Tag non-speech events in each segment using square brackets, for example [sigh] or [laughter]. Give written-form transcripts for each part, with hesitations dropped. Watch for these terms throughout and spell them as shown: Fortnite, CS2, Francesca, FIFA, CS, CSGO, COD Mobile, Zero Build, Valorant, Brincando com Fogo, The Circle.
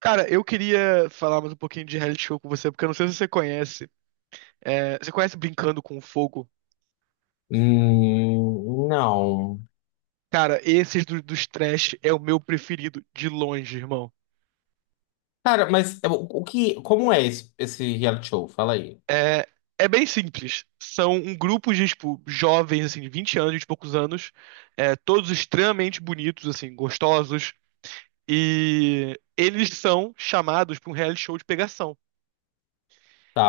Cara, eu queria falar mais um pouquinho de reality show com você, porque eu não sei se você conhece. É, você conhece Brincando com Fogo? Não. Cara, esses dos trash é o meu preferido, de longe, irmão. Cara, mas é, o como é esse, reality show? Fala aí. É, é bem simples. São um grupo de, tipo, jovens, assim, de 20 anos, de poucos anos, todos extremamente bonitos, assim, gostosos, e eles são chamados para um reality show de pegação.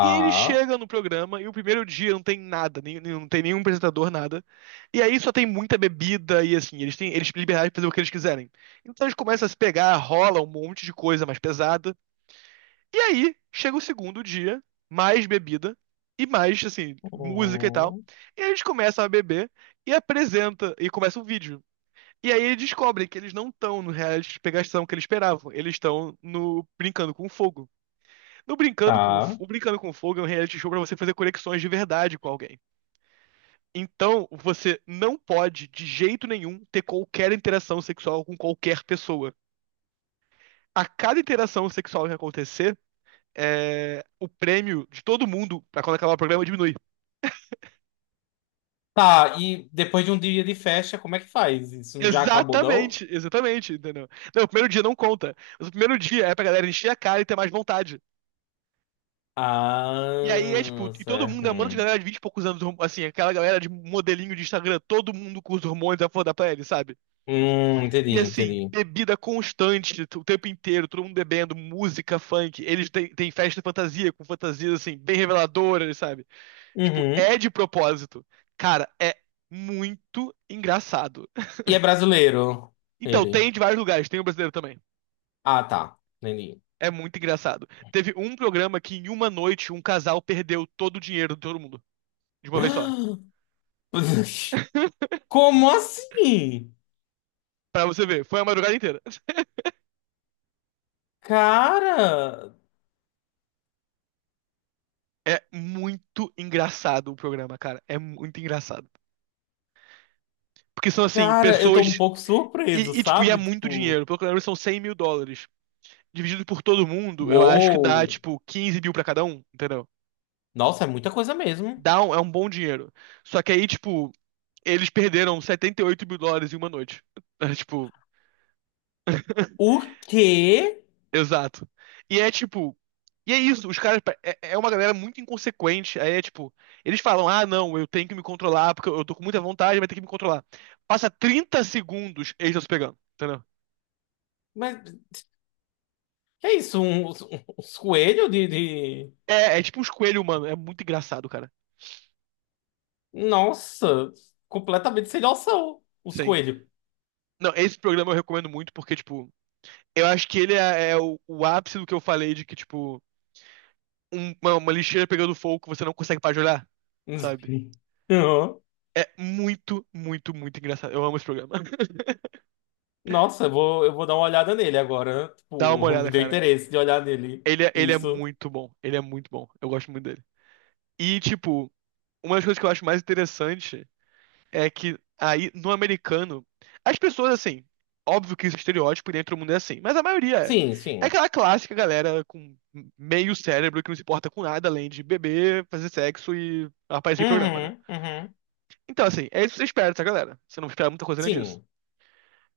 E aí ele chega no programa e o primeiro dia não tem nada, não tem nenhum apresentador, nada. E aí só tem muita bebida e assim, eles têm liberdade de fazer o que eles quiserem. Então eles começam a se pegar, rola um monte de coisa mais pesada. E aí chega o segundo dia, mais bebida e mais, assim, música e tal. Hum, E aí eles começam a beber e apresenta, e começa um vídeo. E aí eles descobrem que eles não estão no reality de pegação que eles esperavam, eles estão no brincando com fogo. No Brincando com, tá. O Brincando com Fogo é um reality show pra você fazer conexões de verdade com alguém. Então, você não pode, de jeito nenhum, ter qualquer interação sexual com qualquer pessoa. A cada interação sexual que acontecer, o prêmio de todo mundo pra quando acabar o programa diminui. Tá, e depois de um dia de festa, como é que faz? Isso já acabou, não? Exatamente, exatamente, entendeu? Não, o primeiro dia não conta. Mas o primeiro dia é pra galera encher a cara e ter mais vontade. E aí é tipo, Ah, e todo certo. mundo é um monte de Hum. galera de 20 e poucos anos, assim, aquela galera de modelinho de Instagram, todo mundo com os hormônios à flor da pele, sabe? E Entendi, assim, entendi. bebida constante, o tempo inteiro, todo mundo bebendo, música, funk. Eles têm festa de fantasia, com fantasias, assim, bem reveladoras, sabe? Tipo, Uhum. é de propósito. Cara, é muito engraçado. E é brasileiro, Então, ele. tem de vários lugares, tem o brasileiro também. Ah, tá. Entendi. É muito engraçado. Teve um programa que em uma noite um casal perdeu todo o dinheiro de todo mundo, de uma vez só. [gasps] Como assim? Pra você ver, foi a madrugada inteira. Cara. É muito engraçado o programa, cara. É muito engraçado. Porque são, assim, Cara, eu tô um pessoas. pouco surpreso, E, tipo, e é sabe? muito Tipo, dinheiro. Pelo que eu lembro, são US$ 100 mil. Dividido por todo mundo, eu acho que dá, uou! tipo, 15 mil pra cada um, entendeu? Nossa, é muita coisa mesmo. É um bom dinheiro. Só que aí, tipo, eles perderam US$ 78 mil em uma noite. [laughs] É, tipo, O quê? exato. E é, tipo... E é isso, os caras... É uma galera muito inconsequente. Aí é, tipo... Eles falam, ah, não, eu tenho que me controlar, porque eu tô com muita vontade, vai ter que me controlar. Passa 30 segundos, eles estão se pegando, entendeu? Mas que é isso? Uns coelhos de, de. É tipo uns coelhos, mano. É muito engraçado, cara. Nossa, completamente sem noção. Os Sim. coelhos. Não, esse programa eu recomendo muito porque, tipo, eu acho que ele é o ápice do que eu falei de que, tipo, uma lixeira pegando fogo que você não consegue parar de olhar, sabe? [laughs] Uhum. É muito, muito, muito engraçado. Eu amo esse programa. [laughs] Nossa, eu vou dar uma olhada nele agora. Dá Tipo, uma [laughs] me olhada, deu cara. interesse de olhar nele. Ele é Isso. muito bom. Ele é muito bom. Eu gosto muito dele. E, tipo, uma das coisas que eu acho mais interessante é que aí, no americano, as pessoas, assim, óbvio que isso é estereótipo e dentro do mundo é assim, mas a maioria é. Sim, É sim. aquela clássica galera com meio cérebro que não se importa com nada além de beber, fazer sexo e aparecer em programa, né? Uhum, uhum. Então, assim, é isso que você espera dessa galera. Você não espera muita coisa além disso. Sim.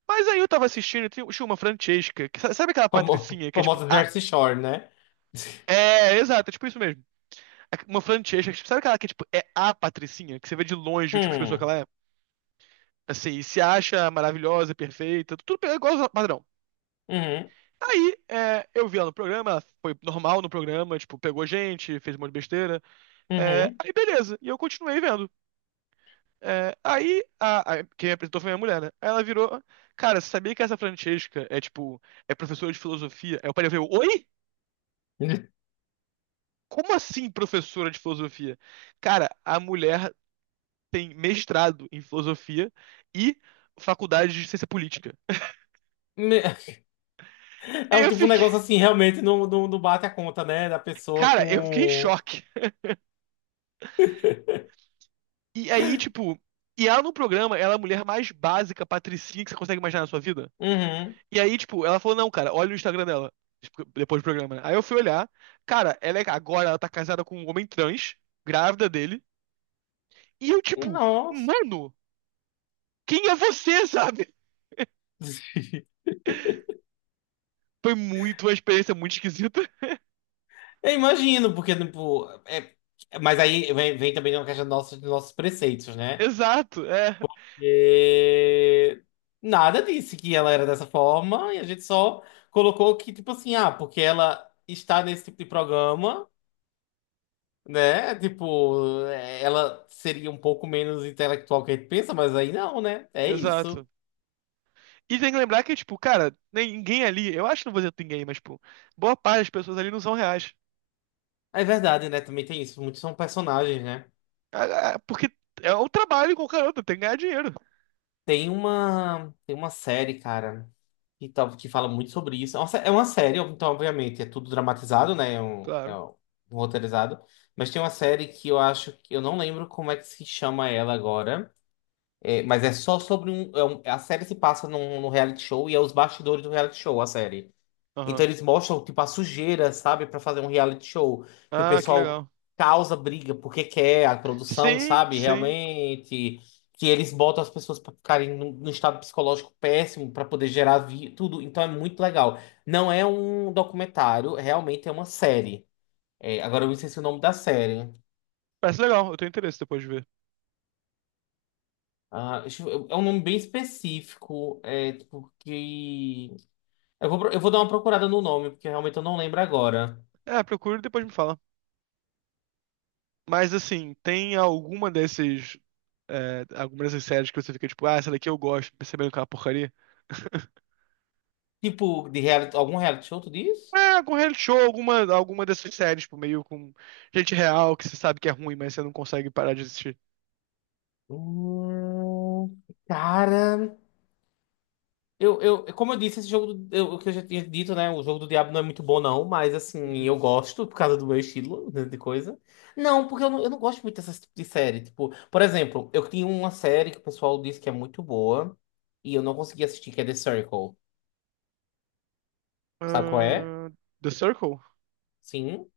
Mas aí eu tava assistindo e tinha uma Francesca, que sabe aquela patricinha que é tipo, Famosa a... Jersey Shore, né? [laughs] É, exato, é tipo isso mesmo. É uma Francesca, sabe aquela que é tipo, é a patricinha, que você vê de longe o tipo de pessoa que Hum, ela é? Assim, se acha maravilhosa, perfeita, tudo é igual ao padrão. uhum, Tá. Aí, eu vi ela no programa, ela foi normal no programa, tipo, pegou gente, fez um monte de besteira. É, uhum. aí, beleza, e eu continuei vendo. É, aí, quem me apresentou foi minha mulher, né? Aí ela virou, cara, você sabia que essa Francesca é, tipo, é professora de filosofia? Aí o pai veio, oi? Me- Como assim professora de filosofia? Cara, a mulher tem mestrado em filosofia e faculdade de ciência política. É um Eu tipo um fiquei, negócio assim, realmente não bate a conta, né? Da pessoa cara, eu fiquei em com. choque. E aí, tipo, e ela no programa, ela é a mulher mais básica, patricinha que você consegue imaginar na sua vida. Uhum. E aí, tipo, ela falou, não, cara, olha o Instagram dela. Tipo, depois do programa, né? Aí eu fui olhar. Cara, agora ela tá casada com um homem trans, grávida dele. E eu, tipo, Nossa. mano, quem é você, sabe? [laughs] Foi muito uma experiência muito esquisita. [laughs] Eu imagino, porque, tipo. Mas aí vem, vem também uma questão dos nossos preceitos, né? Exato, E... Nada disse que ela era dessa forma, e a gente só colocou que, tipo assim, ah, porque ela está nesse tipo de programa, né? Tipo, é, ela seria um pouco menos intelectual que a gente pensa, mas aí não, né? É isso. exato. E tem que lembrar que, tipo, cara, ninguém ali, eu acho que não vou dizer ninguém, mas, tipo, boa parte das pessoas ali não são reais. É verdade, né? Também tem isso. Muitos são personagens, né? Ah, porque é um trabalho com o outro, tem que ganhar dinheiro. Tem uma série, cara, que, tal, que fala muito sobre isso. É uma série, então, obviamente, é tudo dramatizado, né? É Claro. um roteirizado. Mas tem uma série que eu acho que eu não lembro como é que se chama ela agora. É, mas é só sobre um, a série se passa num reality show e é os bastidores do reality show, a série. Então Aham. eles mostram, tipo, a sujeira, sabe? Pra fazer um reality show. Que o Ah, que pessoal legal. causa briga porque quer a produção, Sim, sabe? sim. Realmente. Que eles botam as pessoas pra ficarem num estado psicológico péssimo pra poder gerar tudo. Então é muito legal. Não é um documentário, realmente é uma série. É, agora eu esqueci o nome da série. Parece legal, eu tenho interesse depois de ver. Ah, é um nome bem específico. É, tipo, que. Eu vou dar uma procurada no nome, porque realmente eu não lembro agora. É, procura e depois me fala. Mas assim, tem alguma desses. É, alguma dessas séries que você fica tipo, ah, essa daqui eu gosto, percebendo que é uma porcaria? Tipo, de reality, algum reality show, tu diz? É, algum reality show, alguma dessas séries, tipo, meio com gente real que você sabe que é ruim, mas você não consegue parar de assistir. Cara, como eu disse, esse jogo, do, eu, o que eu já tinha dito, né? O jogo do Diabo não é muito bom, não, mas assim, eu Uhum. gosto por causa do meu estilo né, de coisa. Não, porque eu não gosto muito dessas tipo de série. Tipo, por exemplo, eu tinha uma série que o pessoal disse que é muito boa e eu não consegui assistir, que é The Circle. Sabe qual é? Ah, The Circle? Sim.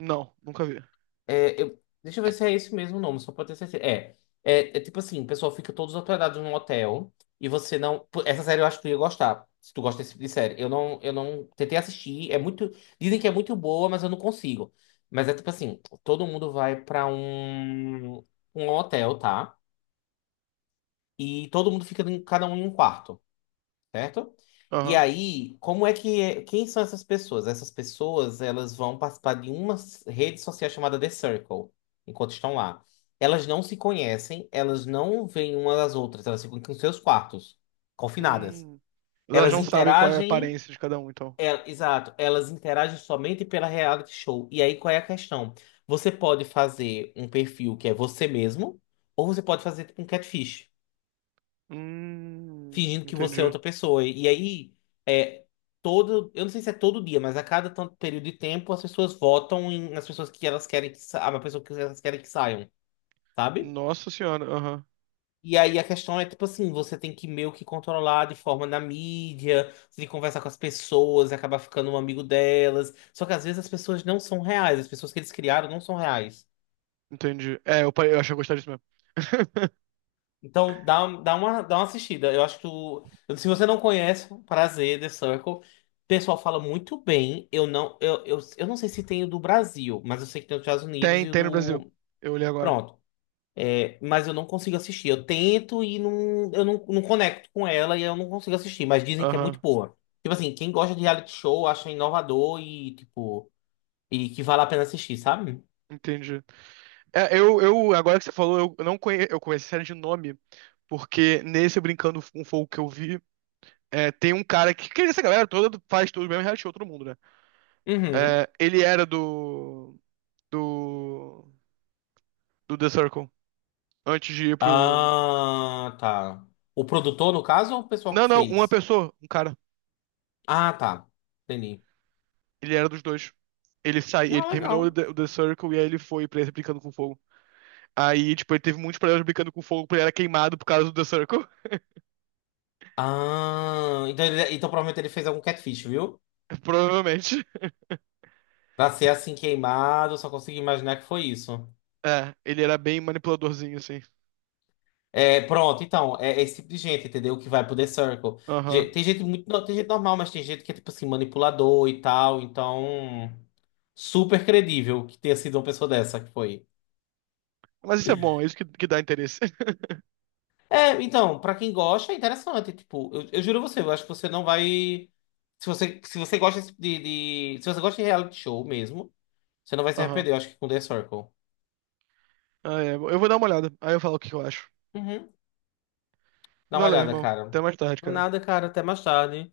Não, nunca vi. É, eu, deixa eu ver se é esse mesmo nome, só pode ter certeza. É tipo assim, o pessoal fica todos hospedados num hotel e você não. Pô, essa série eu acho que tu ia gostar. Se tu gosta desse tipo de série. Eu não tentei assistir. É muito. Dizem que é muito boa, mas eu não consigo. Mas é tipo assim, todo mundo vai pra um hotel, tá? E todo mundo fica em, cada um em um quarto, certo? E Aham. aí, como é que é- quem são essas pessoas? Essas pessoas, elas vão participar de uma rede social chamada The Circle, enquanto estão lá. Elas não se conhecem, elas não veem uma das outras, elas ficam em seus quartos, confinadas. Hum. Elas Elas não sabem qual é a interagem, aparência de cada um, então. Elas interagem somente pela reality show. E aí, qual é a questão? Você pode fazer um perfil que é você mesmo, ou você pode fazer tipo, um catfish fingindo que você é Entendi. outra pessoa. E aí, é, todo, eu não sei se é todo dia, mas a cada tanto período de tempo, as pessoas votam nas pessoas que elas querem que a pessoa que elas querem que saiam, sabe? Nossa senhora, aham. E aí a questão é, tipo assim, você tem que meio que controlar de forma na mídia, você tem que conversar com as pessoas, acabar ficando um amigo delas. Só que às vezes as pessoas não são reais, as pessoas que eles criaram não são reais. Entendi. É, eu achei que eu gostaria disso mesmo. [laughs] Então, dá uma assistida. Eu acho que tu, se você não conhece, um prazer, The Circle. O pessoal fala muito bem. Eu não sei se tem o do Brasil, mas eu sei que tem o dos Estados Unidos Tem, e o tem no Brasil. do. Eu olhei agora. Pronto. É, mas eu não consigo assistir. Eu tento e não, eu não, não conecto com ela e eu não consigo assistir, mas dizem que é muito Aham, boa. Tipo assim, quem gosta de reality show acha inovador e, tipo, e que vale a pena assistir, sabe? entendi. É, agora que você falou, eu não conhe, eu conheço a série de nome, porque nesse Brincando com Fogo que eu vi, tem um cara que essa galera toda faz tudo mesmo, reality show, todo mundo, né? Uhum. É, ele era do, do The Circle, antes de ir pro... Ah, tá. O produtor, no caso, ou o pessoal Não, que não, uma fez? pessoa, um cara. Ah, tá. Entendi. Ele era dos dois. Ele saiu, ele Ah, terminou legal. O The Circle e aí ele foi pra esse Brincando com Fogo. Aí, tipo, ele teve muitos problemas brincando com fogo porque ele era queimado por causa do The Circle. Ah, então, então provavelmente ele fez algum catfish, viu? [laughs] Provavelmente. Pra ser assim queimado, eu só consigo imaginar que foi isso. É, ele era bem manipuladorzinho, assim. É, pronto, então, é, é esse tipo de gente, entendeu? Que vai pro The Circle. Aham. Tem gente muito, tem gente normal, mas tem gente que é, tipo assim, manipulador e tal, então, super credível que tenha sido uma pessoa dessa que foi. Mas isso é bom, é isso que dá interesse. [laughs] É, então, pra quem gosta, é interessante, tipo, eu juro a você, eu acho que você não vai... Se você, se você gosta desse tipo de, se você gosta de reality show mesmo, você não vai se Aham. arrepender, eu acho que com The Circle. Ah, é. Eu vou dar uma olhada. Aí eu falo o que eu acho. Uhum. Dá uma Valeu, olhada, irmão. Até cara. mais tarde, Do cara. nada, cara. Até mais tarde.